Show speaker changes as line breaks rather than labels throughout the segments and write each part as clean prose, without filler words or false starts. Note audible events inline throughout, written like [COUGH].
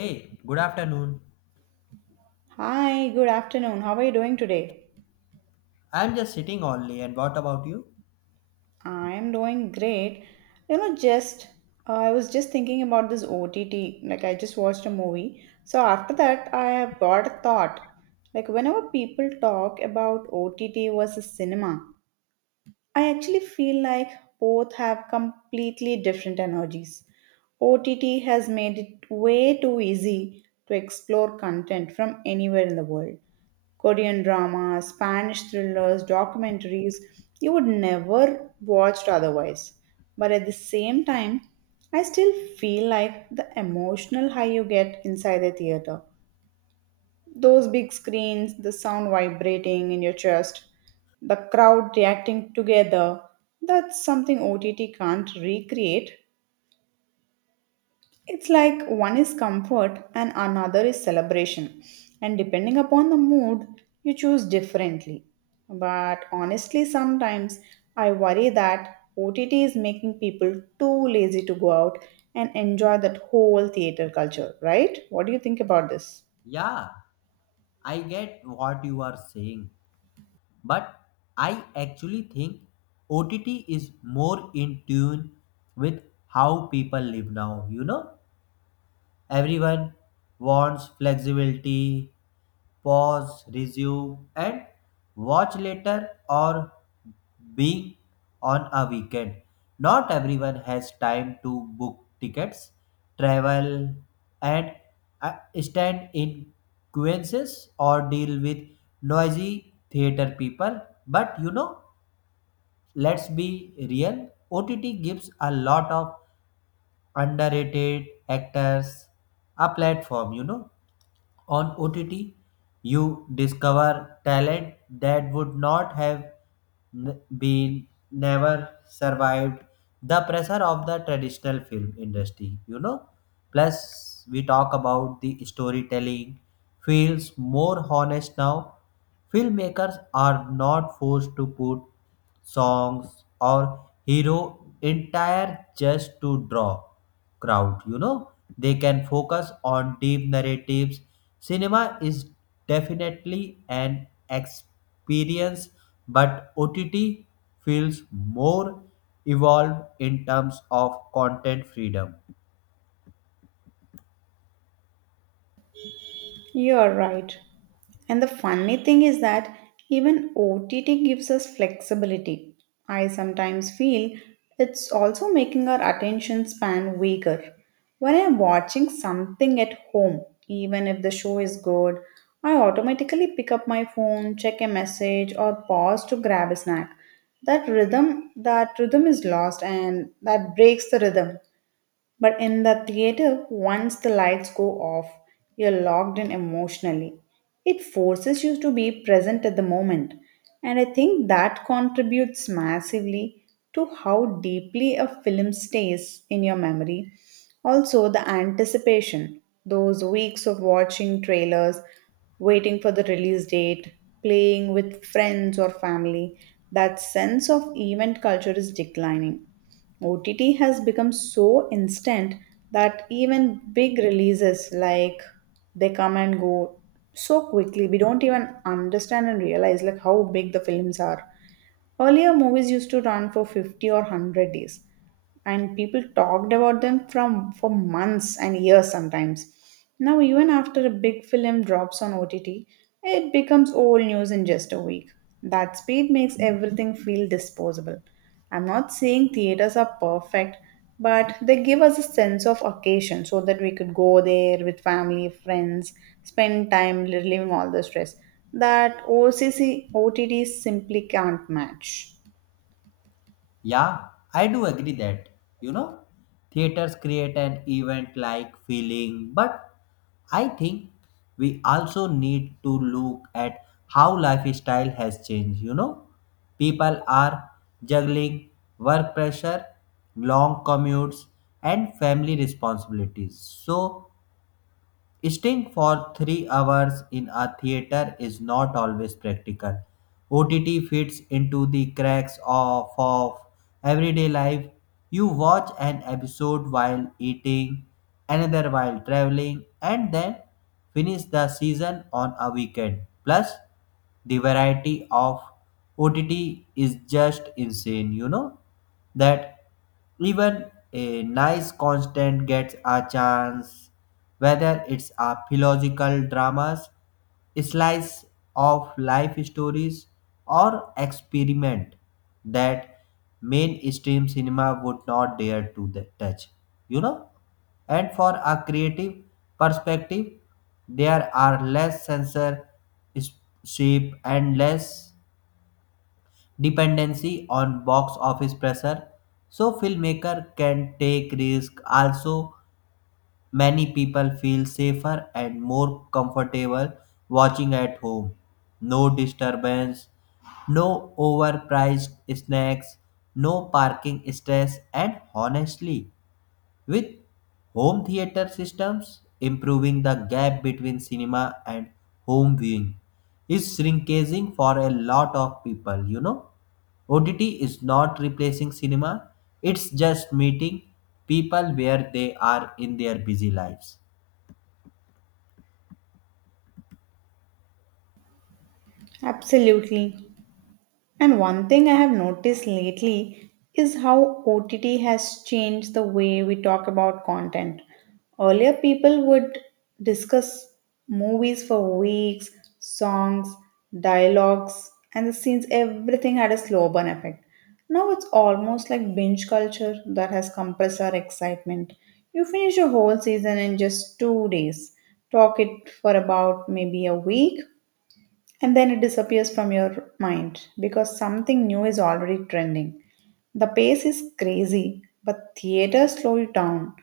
Hey, good afternoon.
Hi, good afternoon. How are you doing today?
I'm just sitting only, and what about you?
I am doing great. You know, just I was just thinking about this OTT. Like, I just watched a movie. So, after that, I have got a thought. Like, whenever people talk about OTT versus cinema, I actually feel like both have completely different energies. OTT has made it way too easy to explore content from anywhere in the world Korean dramas, Spanish thrillers, documentaries you would never watched otherwise. But at the same time, I still feel like the emotional high you get inside the theater. Those big screens, the sound vibrating in your chest, the crowd reacting together, that's something OTT can't recreate. It's like one is comfort and another is celebration. And depending upon the mood, you choose differently. But honestly, sometimes I worry that OTT is making people too lazy to go out and enjoy that whole theater culture, right? What do you think about this?
Yeah, I get what you are saying, but I actually think OTT is more in tune with how people live now, you know? Everyone wants flexibility, pause, resume, and watch later or being on a weekend. Not everyone has time to book tickets, travel, and uh, stand in queues or deal with noisy theater people. But let's be real. OTT gives a lot of underrated actors a platform. On OTT, you discover talent that would not have been never survived the pressure of the traditional film industry. Plus, we talk about the storytelling feels more honest now. Filmmakers are not forced to put songs or hero entire just to draw crowd. They can focus on deep narratives. Cinema is definitely an experience, but OTT feels more evolved in terms of content freedom.
You're right. And the funny thing is that even OTT gives us flexibility. I sometimes feel it's also making our attention span weaker. When I'm watching something at home, even if the show is good, I automatically pick up my phone, check a message, or pause to grab a snack. That rhythm is lost and that breaks the rhythm. But in the theater, once the lights go off, you're locked in emotionally. It forces you to be present at the moment. And I think that contributes massively to how deeply a film stays in your memory. Also, the anticipation, those weeks of watching trailers, waiting for the release date, playing with friends or family, that sense of event culture is declining. OTT has become so instant that even big releases like they come and go so quickly. We don't even understand and realize like how big the films are. Earlier movies used to run for 50 or 100 days, and people talked about them from for months and years sometimes. Now even after a big film drops on OTT, it becomes old news in just a week. That speed makes everything feel disposable. I'm not saying theaters are perfect, but they give us a sense of occasion so that we could go there with family friends, spend time relieving all the stress that occ OTT simply can't match.
Yeah, I do agree that, you know, theaters create an event like feeling, but I think we also need to look at how lifestyle has changed. People are juggling work pressure, long commutes, and family responsibilities. So, staying for 3 hours in a theater is not always practical. OTT fits into the cracks of everyday life. You watch an episode while eating, another while traveling, and then finish the season on a weekend. Plus, the variety of OTT is just insane, you know that even a nice constant gets a chance, whether it's a philosophical dramas, slice of life stories, or experiment that mainstream cinema would not dare to touch. You know, and for a creative perspective, there are less censor, shape, and less dependency on box office pressure. So filmmaker can take risk. Also, many people feel safer and more comfortable watching at home. No disturbance, no overpriced snacks, no parking stress. And honestly, with home theater systems improving, the gap between cinema and home viewing is shrinking for a lot of people. OTT is not replacing cinema, it's just meeting people where they are in their busy lives.
Absolutely. And one thing I have noticed lately is how OTT has changed the way we talk about content. Earlier, people would discuss movies for weeks, songs, dialogues, and the scenes, everything had a slow burn effect. Now it's almost like binge culture that has compressed our excitement. You finish a whole season in just two days, talk it for about maybe a week, and then it disappears from your mind because something new is already trending. The pace is crazy, but theaters slow you down.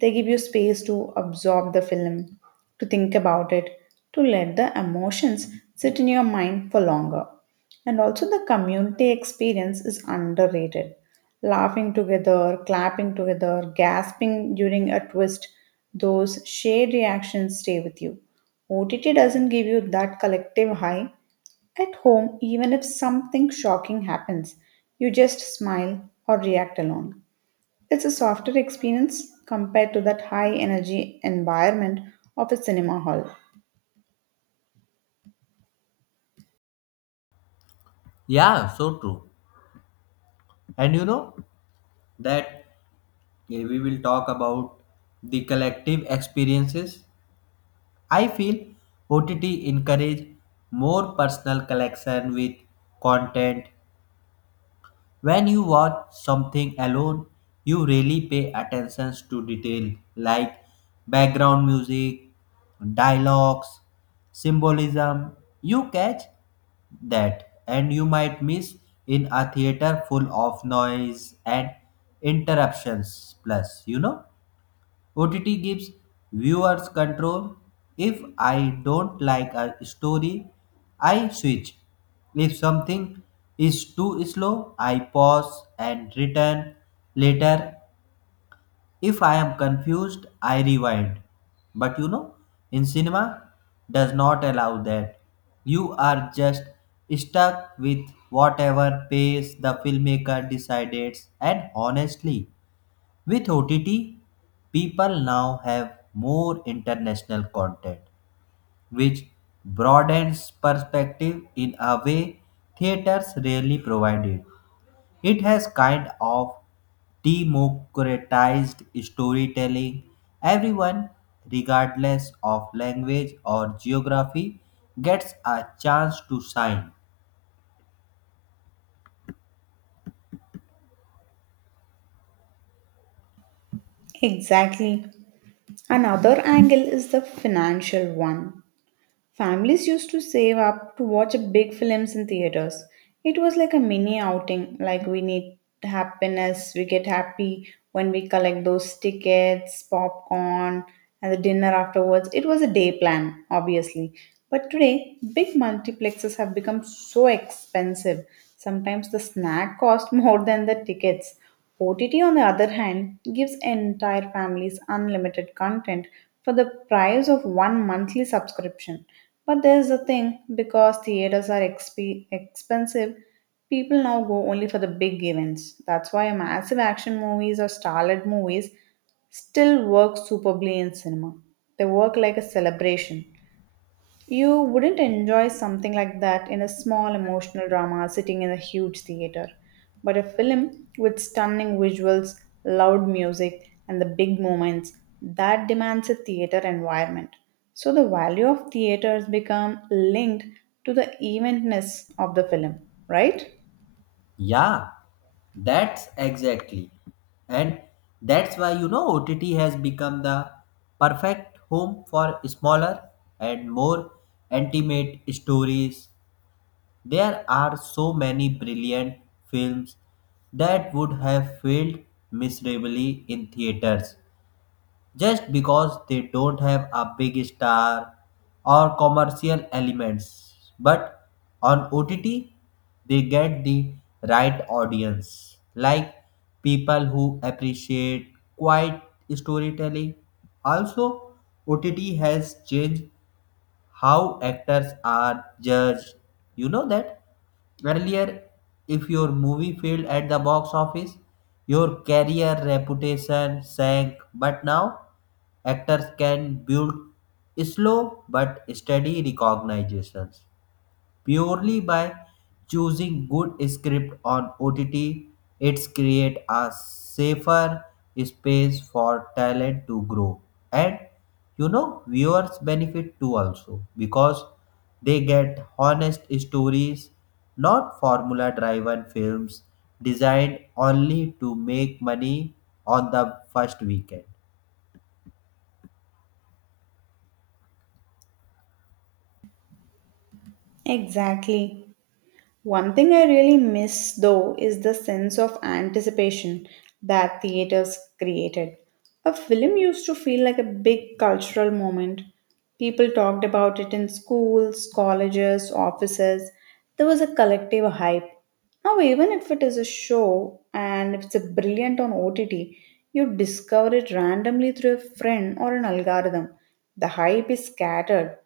They give you space to absorb the film, to think about it, to let the emotions sit in your mind for longer. And also, the community experience is underrated. Laughing together, clapping together, gasping during a twist, those shared reactions stay with you. OTT doesn't give you that collective high, at home, even if something shocking happens, you just smile or react alone. It's a softer experience compared to that high energy environment of a cinema hall.
Yeah, so true. And you know that we will talk about the collective experiences. I feel OTT encourage more personal collection with content. When you watch something alone, you really pay attention to detail like background music, dialogues, symbolism. You catch that and you might miss in a theater full of noise and interruptions. Plus, OTT gives viewers control. If I don't like a story, I switch. If something is too slow, I pause and return later. If I am confused, I rewind. But in cinema does not allow that. You are just stuck with whatever pace the filmmaker decided. And honestly, with OTT, people now have more international content, which broadens perspective in a way theaters rarely provided. It has kind of democratized storytelling. Everyone, regardless of language or geography, gets a chance to shine.
Exactly. Another angle is the financial one. Families used to save up to watch big films in theaters. It was like a mini outing, like we need happiness, we get happy when we collect those tickets, popcorn, and the dinner afterwards. It was a day plan, obviously. But today, big multiplexes have become so expensive. Sometimes the snack cost [LAUGHS] more than the tickets. OTT, on the other hand, gives entire families unlimited content for the price of one monthly subscription. But there's a thing because theaters are expensive, people now go only for the big events. That's why massive action movies or starlet movies still work superbly in cinema. They work like a celebration. You wouldn't enjoy something like that in a small emotional drama sitting in a huge theater. But a film with stunning visuals, loud music, and the big moments that demands a theater environment. So the value of theaters become linked to the eventness of the film, right?
Yeah, that's exactly. And that's why OTT has become the perfect home for smaller and more intimate stories. There are so many brilliant films that would have failed miserably in theaters just because they don't have a big star or commercial elements. But on OTT, they get the right audience, like people who appreciate quiet storytelling. Also, OTT has changed how actors are judged. You know that? Earlier, if your movie failed at the box office, your career reputation sank. But now, actors can build slow but steady recognitions purely by choosing good script on OTT. It's create a safer space for talent to grow, and viewers benefit too also because they get honest stories, not formula-driven films designed only to make money on the first weekend.
Exactly. One thing I really miss though is the sense of anticipation that theaters created. A film used to feel like a big cultural moment. People talked about it in schools, colleges, offices. There was a collective hype. Now, even if it is a show and if it's a brilliant on OTT, you discover it randomly through a friend or an algorithm. The hype is scattered,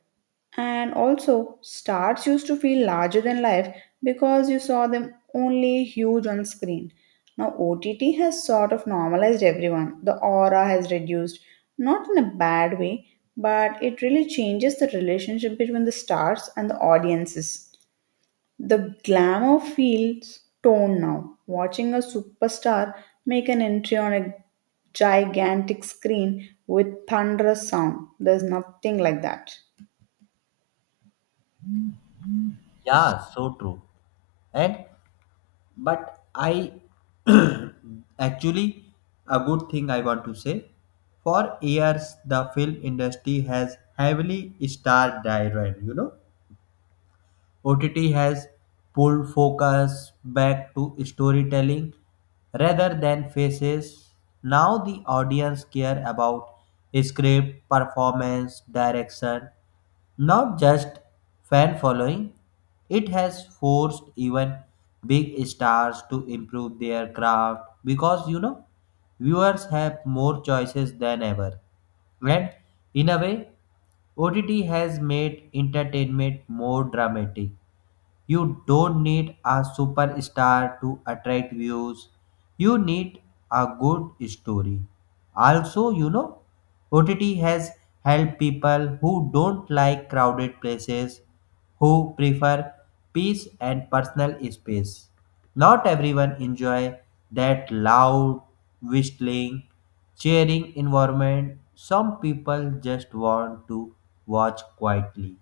and also, stars used to feel larger than life because you saw them only huge on screen. Now, OTT has sort of normalized everyone. The aura has reduced, not in a bad way, but it really changes the relationship between the stars and the audiences. The glamour feels toned now. Watching a superstar make an entry on a gigantic screen with thunderous sound, there's nothing like that.
Yeah, so true. And but I, [CLEARS THROAT] actually, a good thing I want to say: for years the film industry has heavily star driven. OTT has pulled focus back to storytelling rather than faces. Now the audience care about script performance direction, not just fan following. It has forced even big stars to improve their craft because viewers have more choices than ever. And in a way, OTT has made entertainment more dramatic. You don't need a superstar to attract views. You need a good story. Also, OTT has helped people who don't like crowded places, who prefer peace and personal space. Not everyone enjoy that loud, whistling, cheering environment. Some people just want to watch quietly.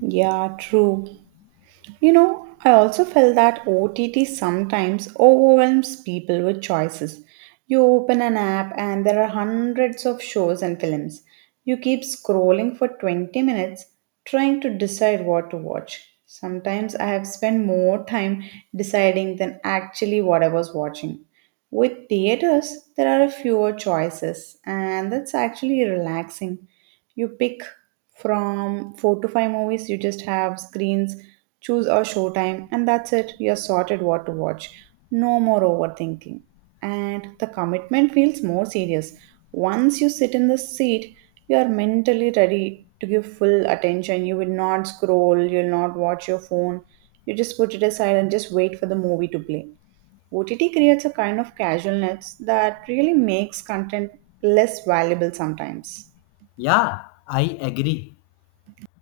Yeah, true. You know, I also felt that OTT sometimes overwhelms people with choices. You open an app and there are hundreds of shows and films. You keep scrolling for 20 minutes trying to decide what to watch. Sometimes I have spent more time deciding than actually what I was watching. With theaters, there are fewer choices, and that's actually relaxing. You pick from four to five movies, you just have screens, choose a showtime, and that's it. You're sorted what to watch. No more overthinking. And the commitment feels more serious. Once you sit in the seat, you are mentally ready to give full attention. You will not scroll, you will not watch your phone. You just put it aside and just wait for the movie to play. OTT creates a kind of casualness that really makes content less valuable sometimes.
Yeah, I agree.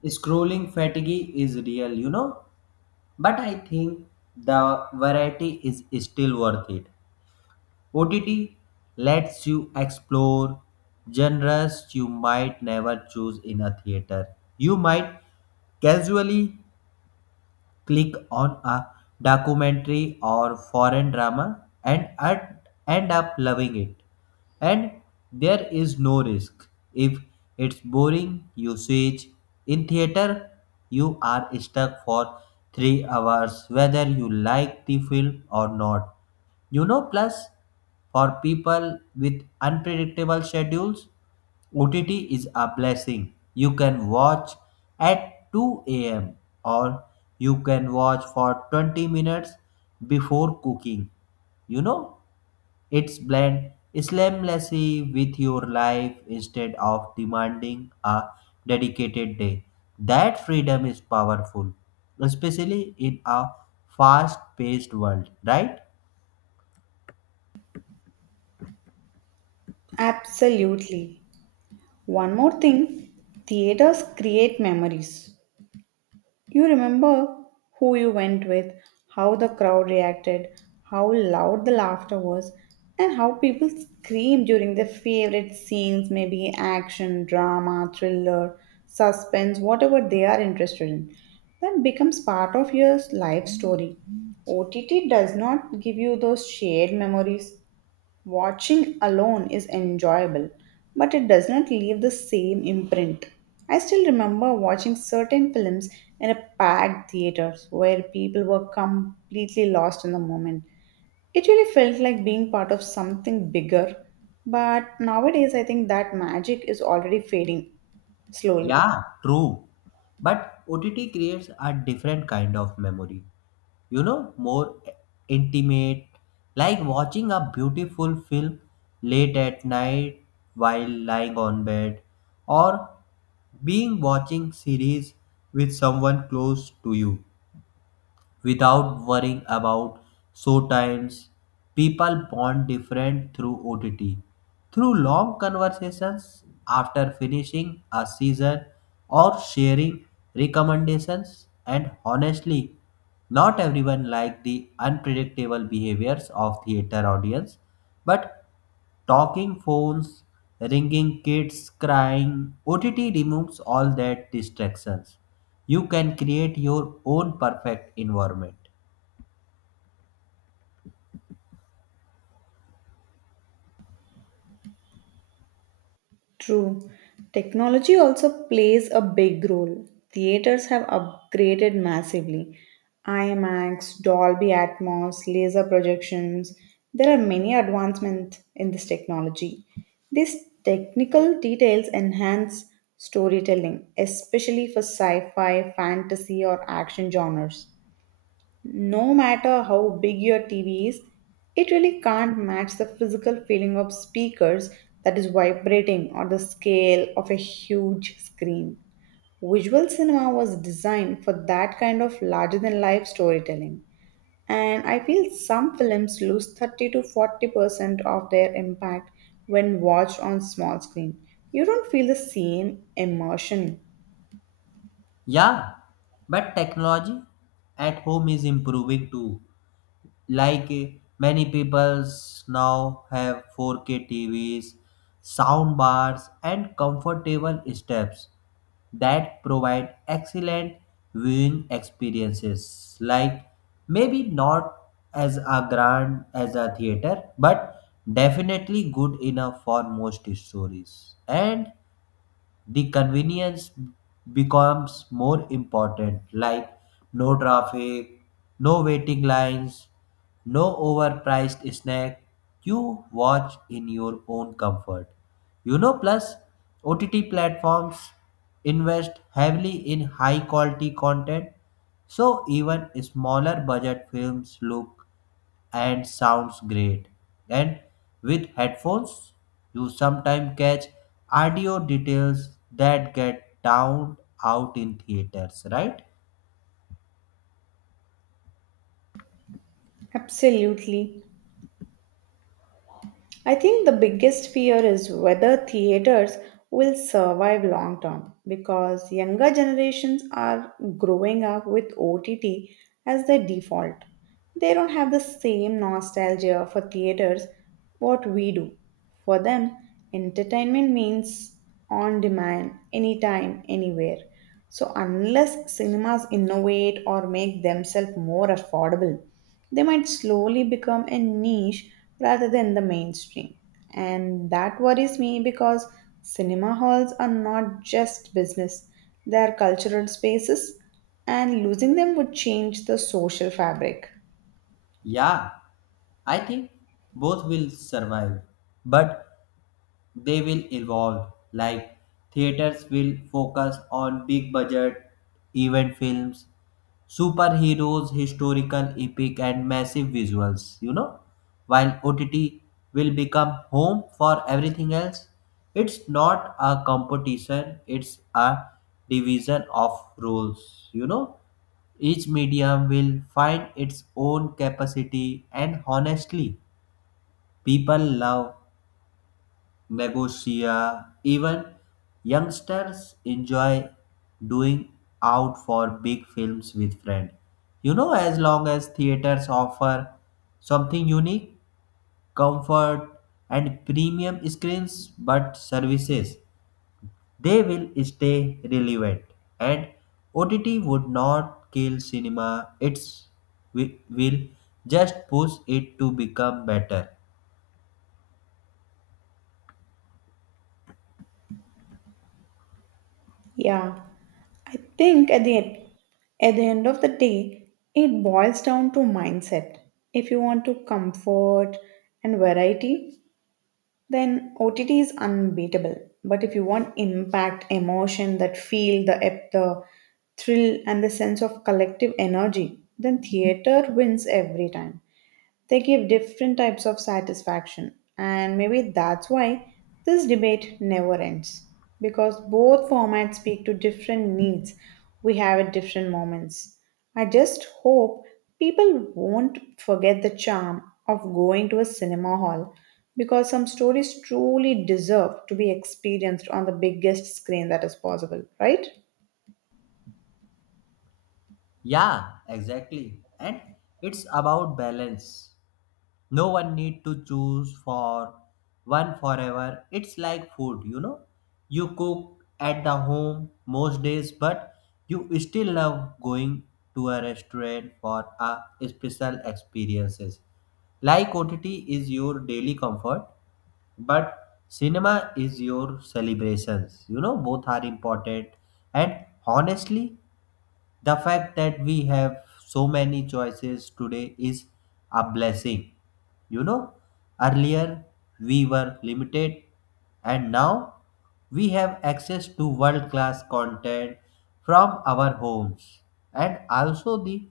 Scrolling fatigue is real, but I think the variety is still worth it. OTT lets you explore genres you might never choose in a theater. You might casually click on a documentary or foreign drama and end up loving it. And there is no risk. If it's boring, you switch. In theater, you are stuck for 3 hours whether you like the film or not. Plus, for people with unpredictable schedules, OTT is a blessing. You can watch at 2 a.m. or you can watch for 20 minutes before cooking. You know, it's blend seamlessly with your life instead of demanding a dedicated day. That freedom is powerful, especially in a fast paced world, right?
Absolutely. One more thing theaters create memories. You remember who you went with, how the crowd reacted, how loud the laughter was, and how people screamed during their favorite scenes maybe action, drama, thriller, suspense, whatever they are interested in. That becomes part of your life story. OTT does not give you those shared memories. Watching alone is enjoyable, but it does not leave the same imprint. I still remember watching certain films in a packed theater where people were completely lost in the moment. It really felt like being part of something bigger, but nowadays I think that magic is already fading slowly.
Yeah, true. But OTT creates a different kind of memory. More intimate, like watching a beautiful film late at night while lying on bed or being watching series with someone close to you without worrying about show times. People bond different through OTT, through long conversations after finishing a season or sharing recommendations. And honestly, not everyone like the unpredictable behaviors of theater audience. But talking phones, ringing kids crying, OTT removes all that distractions. You can create your own perfect environment.
True. Technology also plays a big role. Theaters have upgraded massively. IMAX, Dolby Atmos, laser projections. There are many advancements in this technology. These technical details enhance storytelling, especially for sci fi, fantasy, or action genres. No matter how big your TV is, it really can't match the physical feeling of speakers that is vibrating or the scale of a huge screen. Visual cinema was designed for that kind of larger than life storytelling. And I feel some films lose 30 to 40% of their impact when watched on small screen. You don't feel the same emotion.
Yeah, but technology at home is improving too. Like, many peoples now have 4K TVs, sound bars, and comfortable steps that provide excellent viewing experiences. Like maybe not as a grand as a theater, but definitely good enough for most stories. And the convenience becomes more important, like no traffic, no waiting lines, no overpriced snack. You watch in your own comfort. Plus, OTT platforms invest heavily in high quality content, so even smaller budget films look and sounds great. And with headphones, you sometimes catch audio details that get downed out in theaters, right?
Absolutely. I think the biggest fear is whether theaters will survive long term because younger generations are growing up with OTT as their default. They don't have the same nostalgia for theaters what we do. For them, entertainment means on demand, anytime, anywhere. So unless cinemas innovate or make themselves more affordable, they might slowly become a niche rather than the mainstream. And that worries me because cinema halls are not just business, they are cultural spaces, and losing them would change the social fabric.
Yeah, I think both will survive. But they will evolve, like theaters will focus on big budget event films, superheroes, historical epic, and massive visuals, while OTT will become home for everything else. It's not a competition, it's a division of roles. Each medium will find its own capacity, and honestly, people love Megosia. Even youngsters enjoy doing out for big films with friends. As long as theaters offer something unique, comfort, and premium screens but services, they will stay relevant. And OTT would not kill cinema, it will just push it to become better.
Yeah, I think at the end of the day, it boils down to mindset. If you want to comfort and variety, then OTT is unbeatable. But if you want impact, emotion, that feel, the the thrill, and the sense of collective energy, then theater wins every time. They give different types of satisfaction, and maybe that's why this debate never ends because both formats speak to different needs we have at different moments. I just hope people won't forget the charm of going to a cinema hall because some stories truly deserve to be experienced on the biggest screen that is possible, right?
Yeah, exactly. And it's about balance. No one need to choose for one forever. It's like food, you know. You cook at the home most days, but you still love going to a restaurant for a special experiences. Like OTT is your daily comfort, but cinema is your celebrations. Both are important. And honestly, the fact that we have so many choices today is a blessing. You know, earlier we were limited and now we have access to world class content from our homes, and also the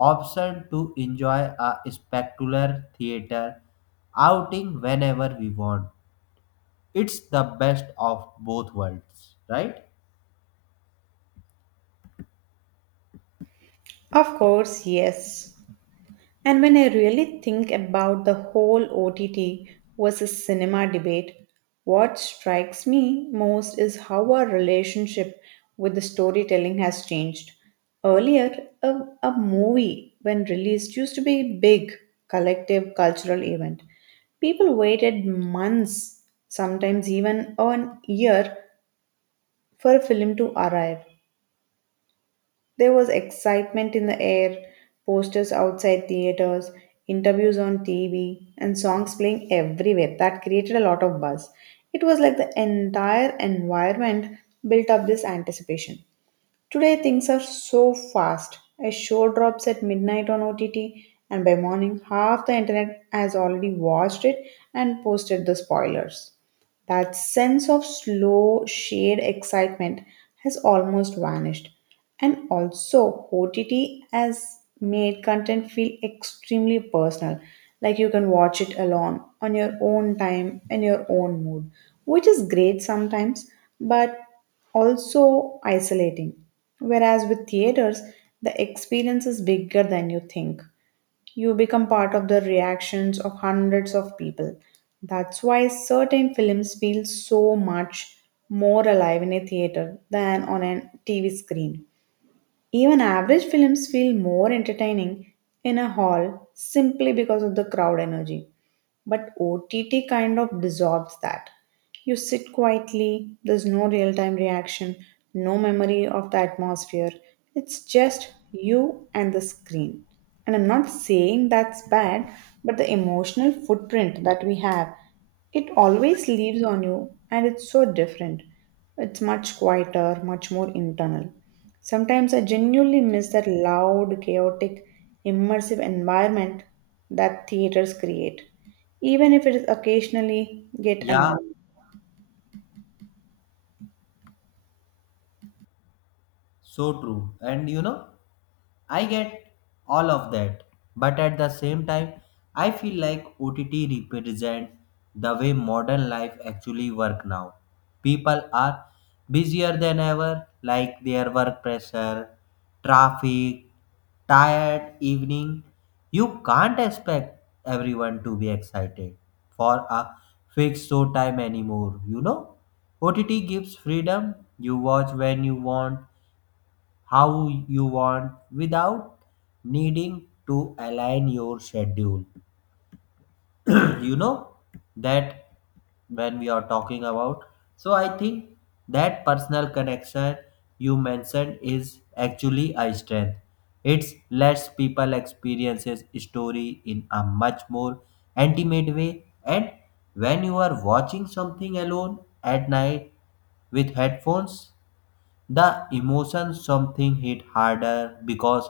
option to enjoy a spectacular theater outing whenever we want. It's the best of both worlds, right?
Of course, yes. And when I really think about the whole OTT versus cinema debate, what strikes me most is how our relationship with the storytelling has changed. Earlier, a, a movie, when released, used to be a big collective cultural event. People waited months, sometimes even an year, for a film to arrive. There was excitement in the air, posters outside theaters, interviews on TV, and songs playing everywhere. That created a lot of buzz. It was like the entire environment built up this anticipation. Today, things are so fast. A show drops at midnight on OTT, and by morning, half the internet has already watched it and posted the spoilers. That sense of slow, shared excitement has almost vanished. And also, OTT has made content feel extremely personal. Like you can watch it alone, on your own time, in your own mood, which is great sometimes, but also isolating. Whereas with theaters, the experience is bigger than you think you become part of the reactions of hundreds of people. That's why certain films feel so much more alive in a theater than on a TV screen. Even average films feel more entertaining in a hall simply because of the crowd energy. But OTT kind of dissolves that. You sit quietly, there's no real time reaction, no memory of the atmosphere. It's just you and the screen. And I'm not saying that's bad, but the emotional footprint that we have, it always leaves on you, and it's so different. It's much quieter, much more internal. Sometimes I genuinely miss that loud, chaotic, immersive environment that theaters create, even if it is occasionally get
Yeah,
annoying.
so true. And I get all of that, but at the same time, I feel like OTT represents the way modern life actually work now. People are busier than ever, like their work pressure, traffic, tired evening. You can't expect everyone to be excited for a fixed show time anymore. OTT gives freedom. You watch when you want, how you want without needing to align your schedule. [CLEARS THROAT] you know that when we are talking about So, I think that personal connection you mentioned is actually a strength. It's lets people experiences story in a much more intimate way. And when you are watching something alone at night with headphones, the emotions something hit harder because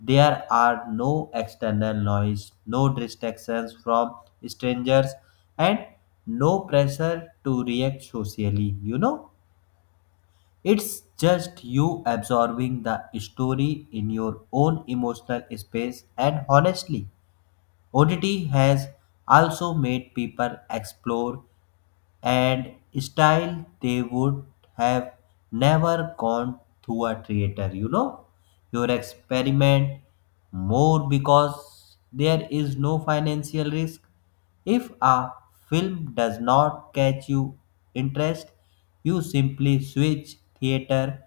there are no external noise, no distractions from strangers, and no pressure to react socially. It's just you absorbing the story in your own emotional space. And honestly, ODT has also made people explore and style they would have never gone through a theater. Your experiment more because there is no financial risk. If a film does not catch you interest, you simply switch. Theater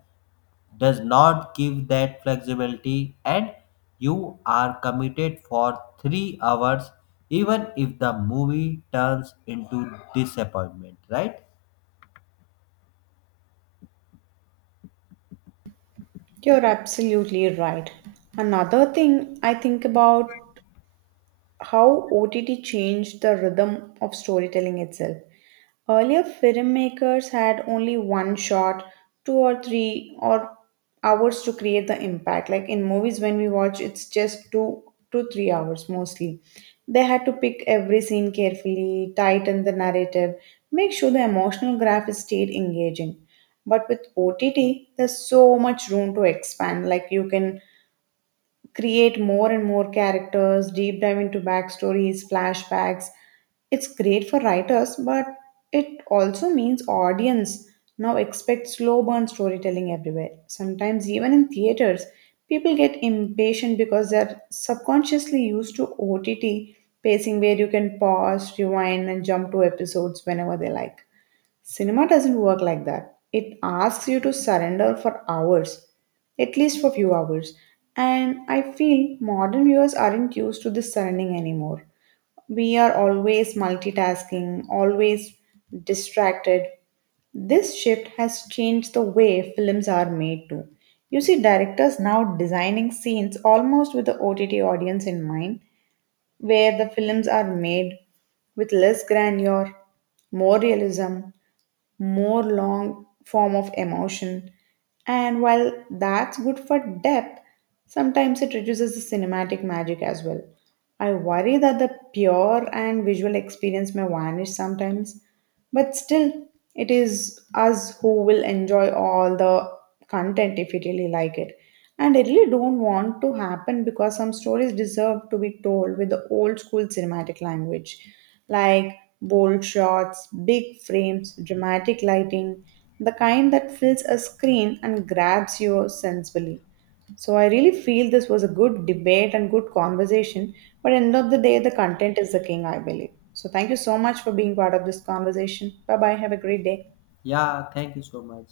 does not give that flexibility, and you are committed for 3 hours even if the movie turns into disappointment, right?
You're absolutely right. Another thing I think about how OTT changed the rhythm of storytelling itself. Earlier filmmakers had only one shot, two or three or hours to create the impact. Like in movies when we watch it's just two to three hours mostly. They had to pick every scene carefully, tighten the narrative, make sure the emotional graph stayed engaging. But with OTT, there's so much room to expand. Like you can create more and more characters, deep dive into backstories, flashbacks. It's great for writers, but it also means audience now expect slow burn storytelling everywhere. Sometimes even in theaters, people get impatient because they're subconsciously used to OTT pacing where you can pause, rewind and jump to episodes whenever they like. Cinema doesn't work like that. It asks you to surrender for hours, at least for few hours. And I feel modern viewers aren't used to this surrendering anymore. We are always multitasking, always distracted. This shift has changed the way films are made too. You see directors now designing scenes almost with the OTT audience in mind, where the films are made with less grandeur, more realism, more long form of emotion. And while that's good for depth, sometimes it reduces the cinematic magic as well. I worry that the pure and visual experience may vanish sometimes, but still, it is us who will enjoy all the content if you really like it. And I really don't want to happen because some stories deserve to be told with the old school cinematic language, like bold shots, big frames, dramatic lighting, the kind that fills a screen and grabs you sensibly. So I really feel this was a good debate and good conversation. But end of the day, the content is the king, I believe. So thank you so much for being part of this conversation. Bye bye. Have a great day.
Yeah, thank you so much.